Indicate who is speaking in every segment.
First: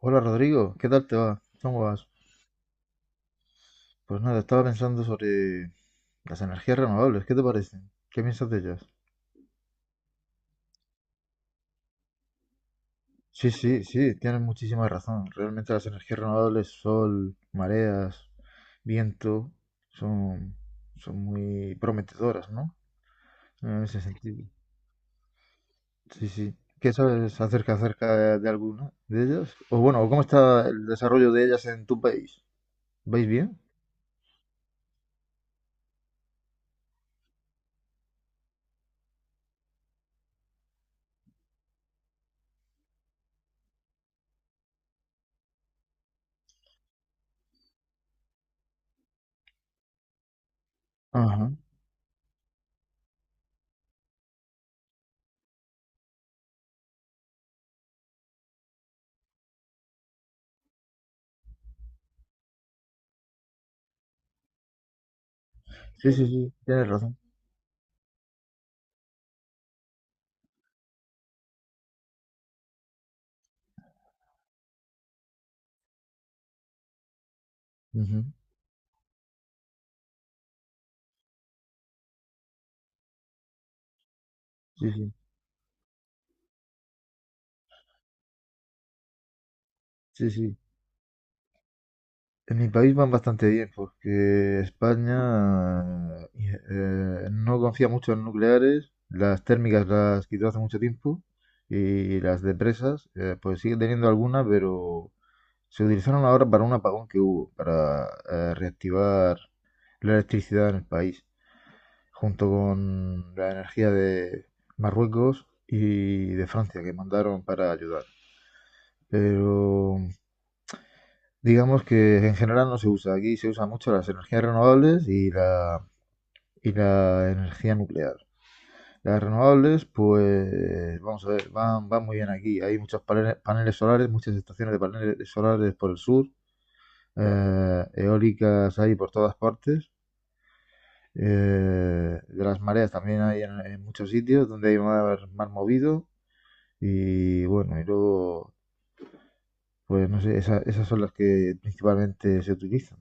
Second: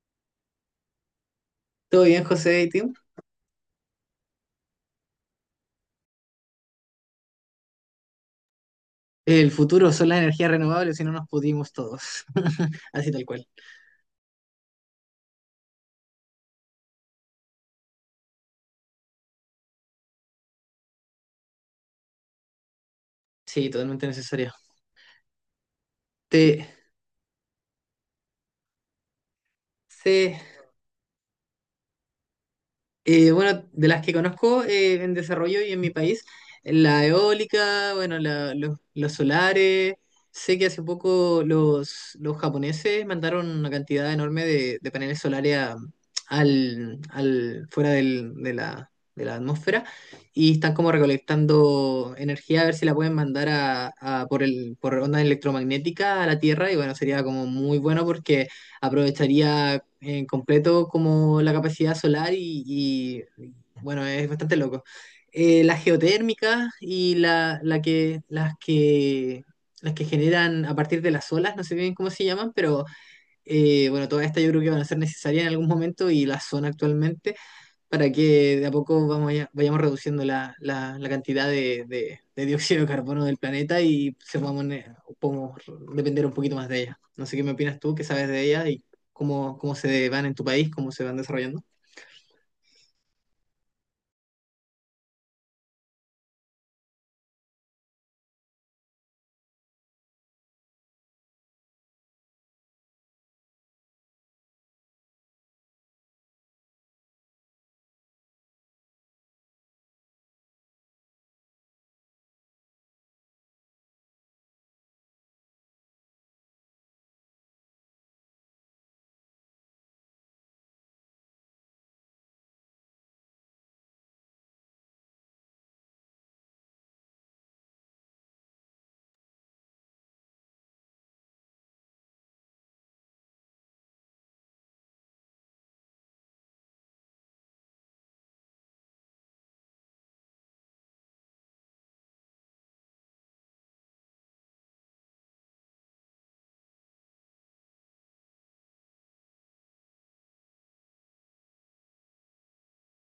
Speaker 1: Hola Rodrigo, ¿qué tal te va? ¿Cómo
Speaker 2: Todo
Speaker 1: vas?
Speaker 2: bien, José y Tim.
Speaker 1: Pues nada, estaba pensando sobre las energías renovables, ¿qué te parecen? ¿Qué piensas de ellas?
Speaker 2: El futuro son las energías renovables y no nos pudimos todos. Así tal cual.
Speaker 1: Sí, sí, sí, tienes muchísima razón. Realmente las energías renovables, sol, mareas, viento, son, son muy prometedoras, ¿no?
Speaker 2: Sí,
Speaker 1: En ese
Speaker 2: totalmente
Speaker 1: sentido.
Speaker 2: necesario.
Speaker 1: Sí, sí.
Speaker 2: Te,
Speaker 1: ¿Qué sabes acerca de alguna de ellas? O bueno, ¿cómo
Speaker 2: se
Speaker 1: está el desarrollo de ellas en tu país? ¿Vais bien?
Speaker 2: Bueno, de las que conozco en desarrollo y en mi país, la eólica, bueno, los solares. Sé que hace poco los japoneses mandaron una cantidad enorme de paneles solares al, fuera de la atmósfera y están como
Speaker 1: Ajá.
Speaker 2: recolectando energía a ver si la pueden mandar a por por onda electromagnética a la Tierra y bueno, sería como muy bueno porque aprovecharía en completo como la capacidad solar bueno, es bastante loco. Las
Speaker 1: Sí, sí, sí,
Speaker 2: geotérmicas
Speaker 1: tienes
Speaker 2: y
Speaker 1: razón.
Speaker 2: la que, las que las que generan a partir de las olas, no sé bien cómo se llaman, pero bueno, todas estas yo creo que van a ser necesarias en algún momento y la son actualmente para
Speaker 1: Ujú.
Speaker 2: que de a poco vayamos reduciendo la cantidad de dióxido de carbono del planeta y se podamos,
Speaker 1: Sí, sí,
Speaker 2: podamos depender un poquito más de ella. No sé qué me opinas tú, qué sabes de ella y cómo, cómo se van
Speaker 1: sí,
Speaker 2: en tu
Speaker 1: sí.
Speaker 2: país, cómo se van desarrollando.
Speaker 1: En mi país van bastante bien porque España no confía mucho en nucleares, las térmicas las quitó hace mucho tiempo y las de presas pues sigue teniendo alguna, pero se utilizaron ahora para un apagón que hubo, para reactivar la electricidad en el país, junto con la energía de Marruecos y de Francia que mandaron para ayudar. Pero, digamos que en general no se usa. Aquí se usan mucho las energías renovables y la energía nuclear. Las renovables, pues vamos a ver, van muy bien aquí. Hay muchos paneles solares, muchas estaciones de paneles solares por el sur. Eólicas hay por todas partes. De las mareas también hay en muchos sitios donde hay mar movido. Y bueno, y luego, pues no sé, esas son las que principalmente se utilizan.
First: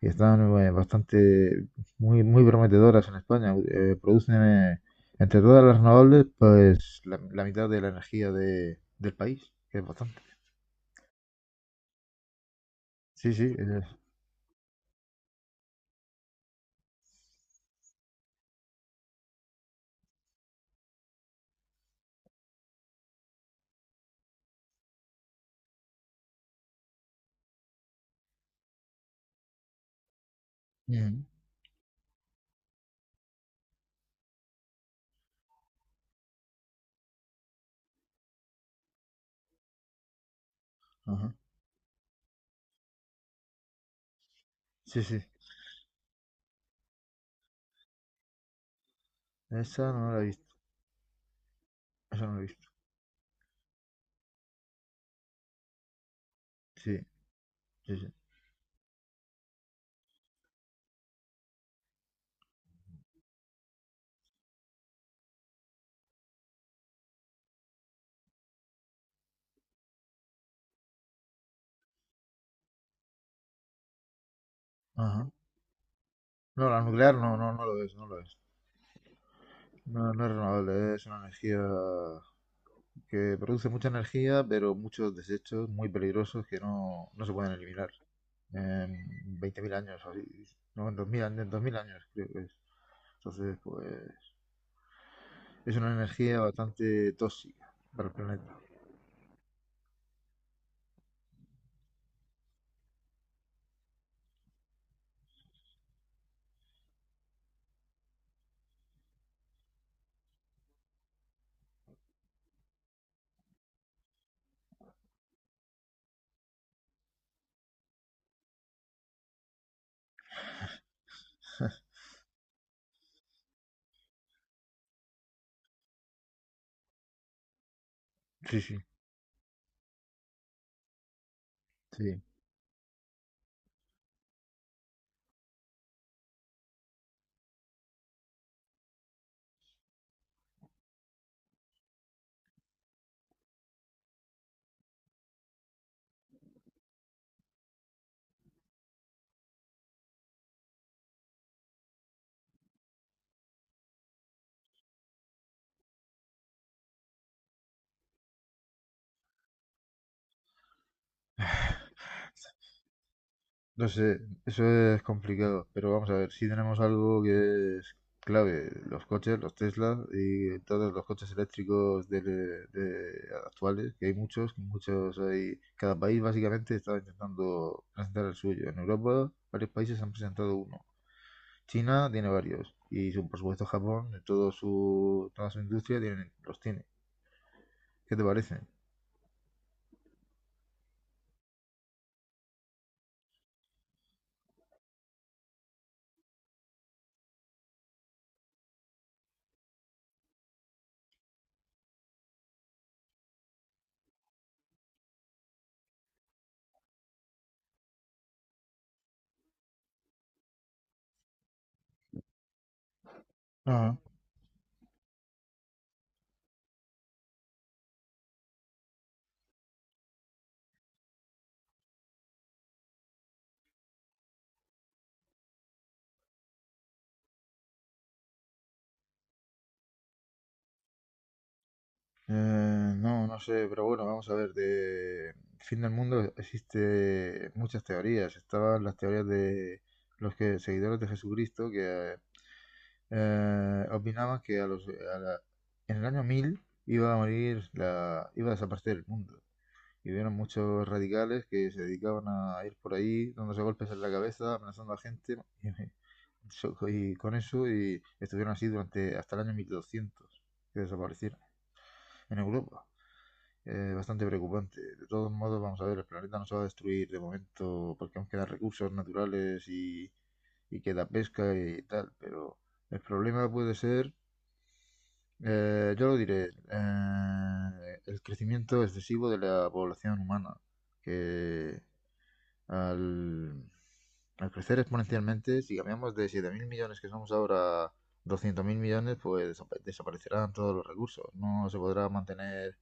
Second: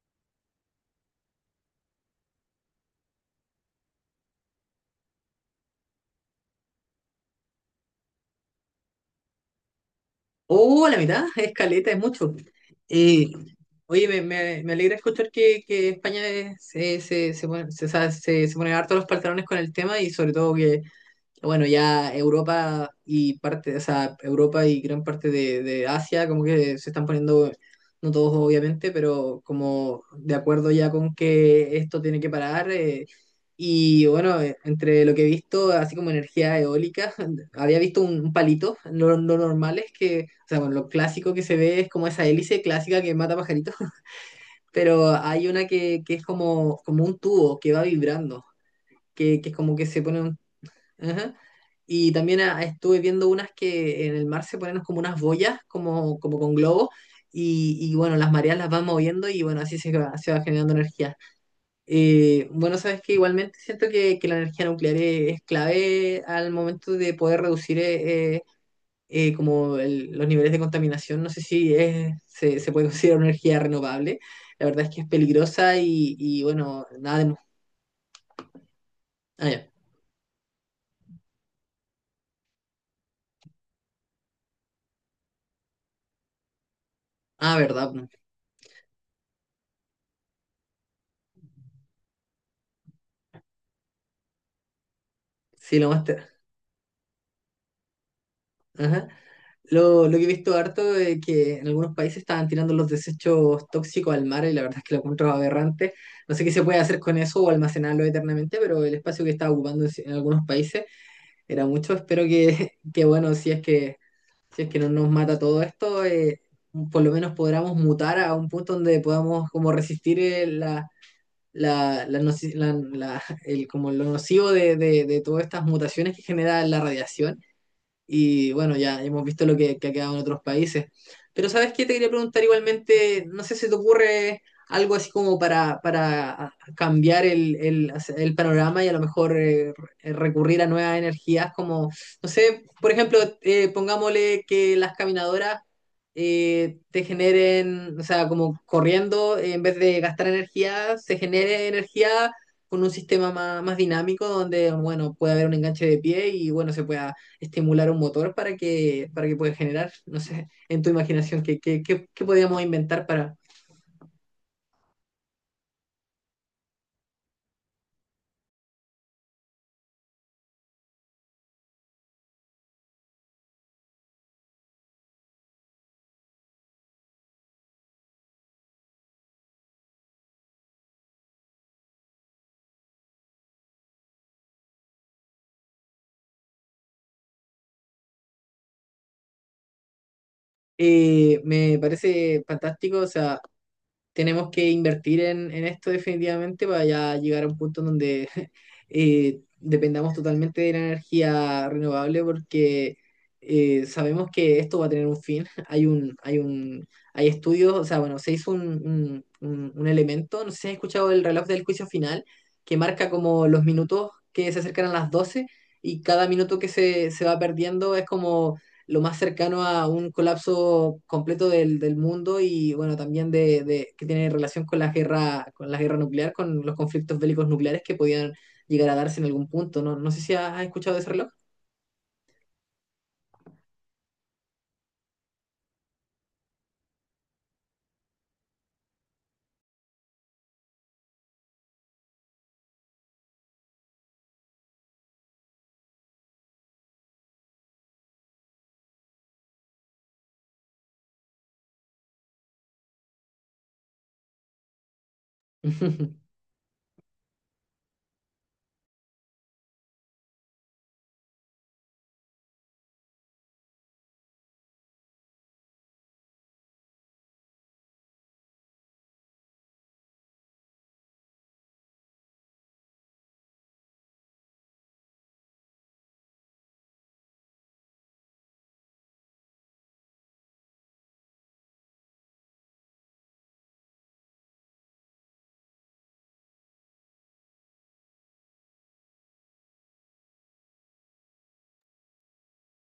Speaker 1: Que están, bueno, bastante muy muy prometedoras en España. Producen, entre todas las renovables, pues la mitad de la energía del país, que es bastante.
Speaker 2: Oh, la mitad, es caleta, es mucho. Eh,
Speaker 1: Sí, sí.
Speaker 2: Me alegra escuchar que España se pone, se, o sea, se pone harto los pantalones con el tema y sobre todo que bueno, ya Europa y parte, o sea, Europa y gran parte de Asia, como que se están poniendo, no todos obviamente, pero como de acuerdo ya con
Speaker 1: Ujú,
Speaker 2: que esto tiene que parar. Y bueno, entre lo que he visto, así como energía eólica, había visto un palito, lo normal es que, o sea, bueno, lo clásico
Speaker 1: ajá.
Speaker 2: que se ve es como esa hélice clásica que mata pajaritos,
Speaker 1: Sí,
Speaker 2: pero
Speaker 1: sí.
Speaker 2: hay una que es como, como un tubo que va vibrando, que es como que
Speaker 1: Esa
Speaker 2: se
Speaker 1: no la he
Speaker 2: pone.
Speaker 1: visto.
Speaker 2: Ajá. Y
Speaker 1: Esa no la
Speaker 2: también
Speaker 1: he
Speaker 2: ah,
Speaker 1: visto.
Speaker 2: estuve viendo unas que en el mar se ponen como unas boyas, como, como con globos,
Speaker 1: Sí,
Speaker 2: y
Speaker 1: sí, sí.
Speaker 2: bueno, las mareas las van moviendo y bueno, así se va generando energía. Bueno, sabes que igualmente siento que la energía nuclear es clave al momento de poder reducir como los niveles de contaminación. No sé si es, se puede considerar una energía renovable. La verdad es que es
Speaker 1: Ajá.
Speaker 2: peligrosa y
Speaker 1: No, la
Speaker 2: bueno,
Speaker 1: nuclear
Speaker 2: nada
Speaker 1: no,
Speaker 2: de...
Speaker 1: no, no lo es, no lo es.
Speaker 2: Ah, ya.
Speaker 1: No, no es renovable, es una energía que produce mucha energía, pero muchos desechos muy peligrosos que no se pueden
Speaker 2: Ah,
Speaker 1: eliminar
Speaker 2: verdad.
Speaker 1: en 20.000 años, o así. No, en 2000, en 2000 años, creo que es. Entonces, pues es
Speaker 2: Sí, lo
Speaker 1: una
Speaker 2: más... te-
Speaker 1: energía bastante tóxica para el planeta.
Speaker 2: Ajá. Lo que he visto harto es que en algunos países estaban tirando los desechos tóxicos al mar y la verdad es que lo encuentro aberrante. No sé qué se puede hacer con eso o almacenarlo eternamente, pero el espacio que estaba ocupando en algunos países era mucho. Espero que, que, bueno, si es que, si es que no nos mata todo esto, por lo menos podamos mutar a un punto donde podamos como resistir la, como lo nocivo de todas estas mutaciones que genera la radiación. Y
Speaker 1: Sí,
Speaker 2: bueno,
Speaker 1: sí,
Speaker 2: ya hemos visto lo que ha quedado en otros países. Pero ¿sabes qué? Te quería
Speaker 1: sí.
Speaker 2: preguntar igualmente, no sé si te ocurre algo así como para cambiar el panorama y a lo mejor recurrir a nuevas energías, como, no sé, por ejemplo, pongámosle que las caminadoras te generen, o sea, como corriendo, en vez de gastar energía, se genere energía con un sistema más, más dinámico donde, bueno, puede haber un enganche de pie y, bueno, se pueda estimular un motor para que pueda generar, no sé, en tu imaginación, qué, qué, qué, qué podríamos inventar para...
Speaker 1: No sé, eso es complicado, pero vamos a ver, si tenemos algo que es clave, los coches, los Tesla y todos los coches eléctricos actuales, que hay muchos, muchos hay, cada país básicamente está intentando presentar el suyo. En Europa varios países han presentado uno, China tiene varios y por supuesto Japón, todo su, toda su industria tiene, los tiene. ¿Qué te parece?
Speaker 2: Me parece fantástico, o sea, tenemos que invertir en esto definitivamente para ya llegar a un punto en donde dependamos totalmente de la energía renovable porque sabemos que esto va a tener un fin. Hay estudios, o sea, bueno, se hizo un, un elemento, no sé si has escuchado el reloj del juicio final, que marca como los minutos que se acercan a las 12 y cada minuto que se va perdiendo es como lo más cercano a un colapso completo del, del mundo y bueno, también de, que tiene relación con la guerra nuclear, con los conflictos bélicos nucleares que podían llegar a darse en algún punto. No, no sé si has escuchado de ese reloj.
Speaker 1: Eh, no, no sé, pero bueno, vamos a ver, de fin del mundo existe muchas teorías. Estaban las teorías de los que, seguidores de Jesucristo, que opinaban que a los, a la- en el año 1000 iba a morir, iba a desaparecer el mundo. Y hubieron muchos radicales que se dedicaban a ir por ahí dándose golpes en la cabeza, amenazando a gente y con eso y estuvieron así durante hasta el año 1200, que desaparecieron en Europa. Bastante preocupante. De todos modos, vamos a ver, el planeta no se va a destruir de momento porque aún quedan recursos naturales y queda pesca y tal, pero el problema puede ser, yo lo diré, el crecimiento excesivo de la población humana, que al, al crecer exponencialmente, si cambiamos de 7.000 millones que somos ahora a 200.000 millones, pues desaparecerán todos los recursos. No se podrá mantener,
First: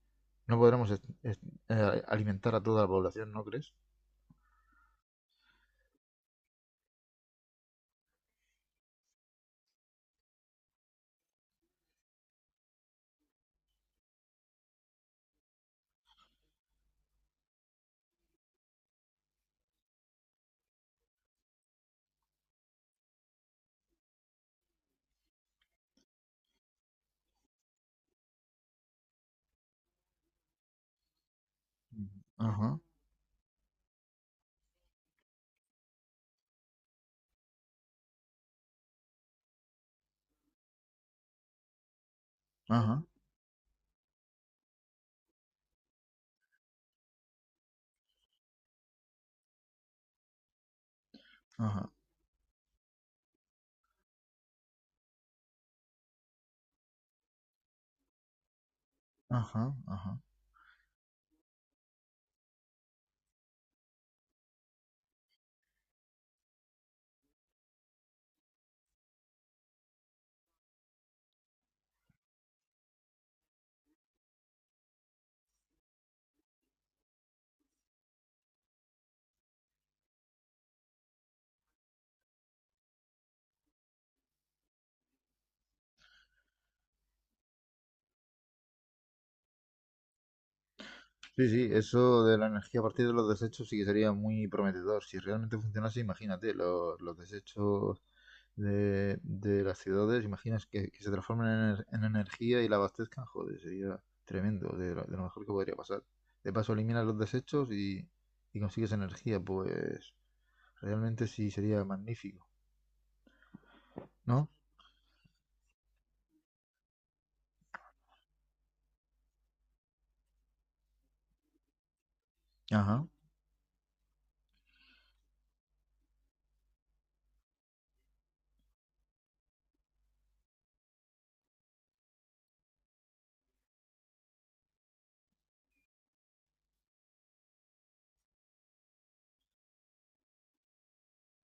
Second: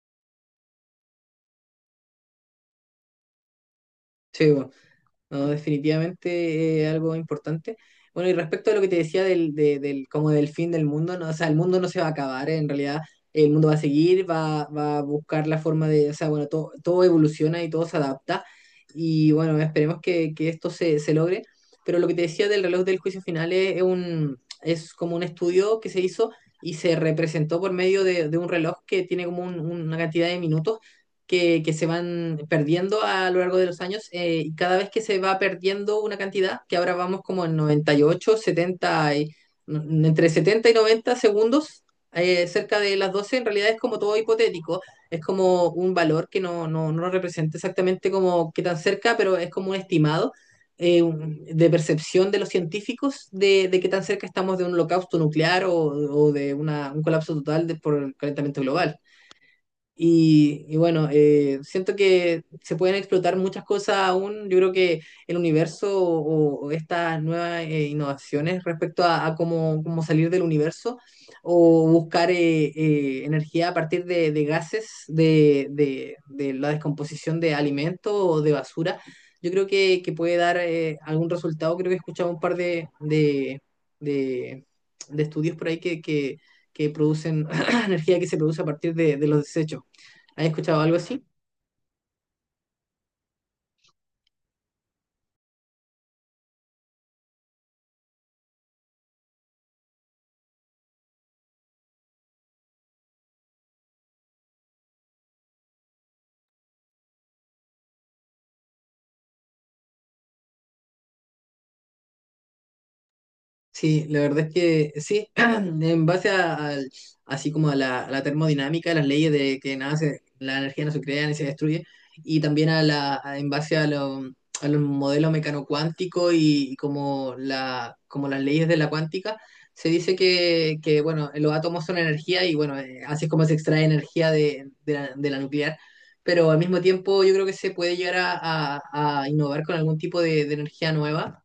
Speaker 1: no podremos alimentar a toda la población, ¿no crees?
Speaker 2: Sí, bueno. No, definitivamente algo importante. Bueno, y respecto a lo que te decía del, del, como del fin del mundo, no, o sea, el mundo no se va a acabar, en realidad el mundo va a seguir, va, va a buscar la forma de, o sea, bueno, todo, todo evoluciona y todo se adapta, y bueno, esperemos que esto se, se logre, pero lo que te decía del reloj del juicio final es un, es como un estudio que se hizo y se representó por medio de un reloj que tiene como una cantidad de minutos que se van
Speaker 1: Ajá,
Speaker 2: perdiendo a lo largo de los años y cada vez que se va perdiendo una cantidad, que ahora vamos como en 98, 70, entre 70 y 90 segundos, cerca de
Speaker 1: ajá,
Speaker 2: las 12 en realidad es como todo hipotético, es como un valor que no, no, no lo representa exactamente como qué tan cerca, pero es como un estimado. De
Speaker 1: ajá,
Speaker 2: percepción de los científicos de qué tan cerca estamos de un holocausto nuclear o de una- un colapso total por el calentamiento global.
Speaker 1: ajá, ajá.
Speaker 2: Y bueno, siento que se pueden explotar muchas cosas aún. Yo creo que el universo o estas nuevas innovaciones respecto a cómo, cómo salir del universo o buscar energía a partir de gases, de, de la descomposición de alimentos o de basura, yo creo que puede dar algún resultado. Creo que he escuchado un par de, de- de estudios por ahí que producen energía que se produce a partir de los desechos. ¿Has escuchado algo así?
Speaker 1: Sí, sí, eso de la energía a partir de los desechos sí que sería muy prometedor. Si realmente funcionase, imagínate, los desechos de las ciudades, imaginas que se transformen en energía y la abastezcan, joder, sería tremendo, de lo mejor que podría pasar. De paso, eliminas los desechos y consigues energía, pues realmente sí sería magnífico,
Speaker 2: Sí, la verdad
Speaker 1: ¿no?
Speaker 2: es que sí, en base a, así como a la termodinámica, las leyes de que nada la energía no se crea ni se destruye, y también a
Speaker 1: Ajá.
Speaker 2: la, en base a, a los modelos mecanocuánticos y como, la, como las leyes de la cuántica, se dice que, bueno, los átomos son energía y bueno, así es como se extrae energía de la nuclear, pero al mismo tiempo yo creo que se puede llegar a, a innovar con algún tipo de energía nueva.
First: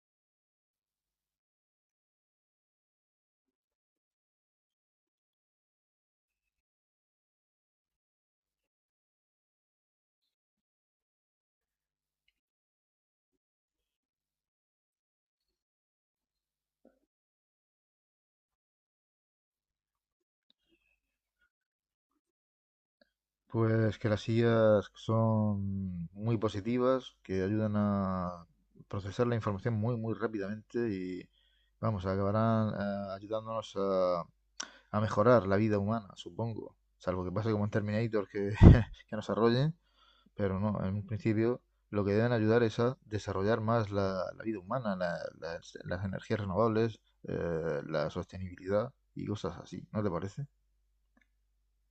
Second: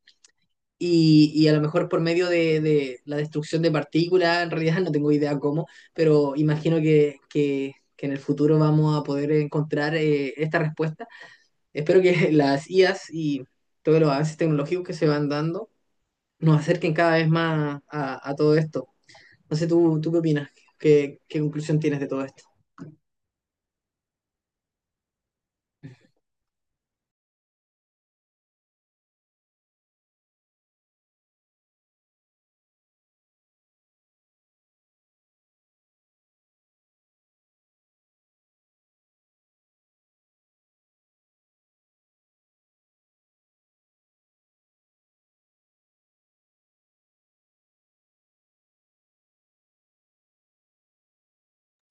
Speaker 2: Y a lo mejor por medio de la destrucción de partículas, en realidad no tengo idea cómo, pero imagino que en el futuro vamos a poder encontrar esta respuesta. Espero que las IAs y todos los avances tecnológicos que se van dando nos acerquen cada vez más a todo esto. No sé, ¿tú, tú qué opinas? ¿Qué, qué conclusión tienes de todo esto?
Speaker 1: Pues que las sillas son muy positivas, que ayudan a procesar la información muy, muy rápidamente y, vamos, acabarán ayudándonos a mejorar la vida humana, supongo. Salvo que pase como en Terminator que, que nos arrollen, pero no, en un principio lo que deben ayudar es a desarrollar más la vida humana, las energías renovables, la sostenibilidad y cosas así, ¿no te parece?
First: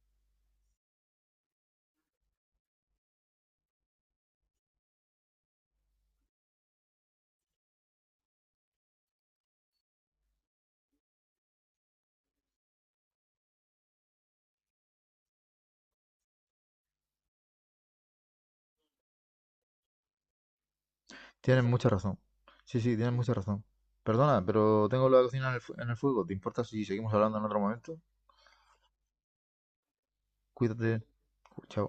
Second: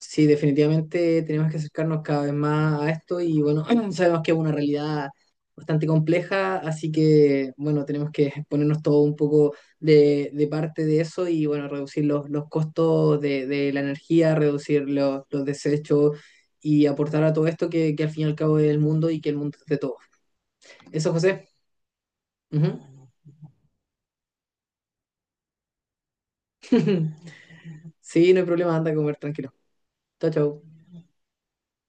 Speaker 2: Sí, definitivamente tenemos que acercarnos cada vez más a esto y bueno, sabemos que es una realidad bastante compleja, así que bueno, tenemos que ponernos todo un poco de parte de eso y bueno, reducir los costos de la energía, reducir los desechos y aportar a todo esto que al fin y al cabo es el mundo y que el mundo es de todos. Eso, José.
Speaker 1: Tienen mucha razón.
Speaker 2: Ujú.
Speaker 1: Sí, sí, tienen mucha razón. Perdona, pero tengo la cocina en el fuego. ¿Te importa si seguimos hablando en otro momento?
Speaker 2: Sí, no hay problema, anda a comer tranquilo. Chao, chao.
Speaker 1: Cuídate. Chao.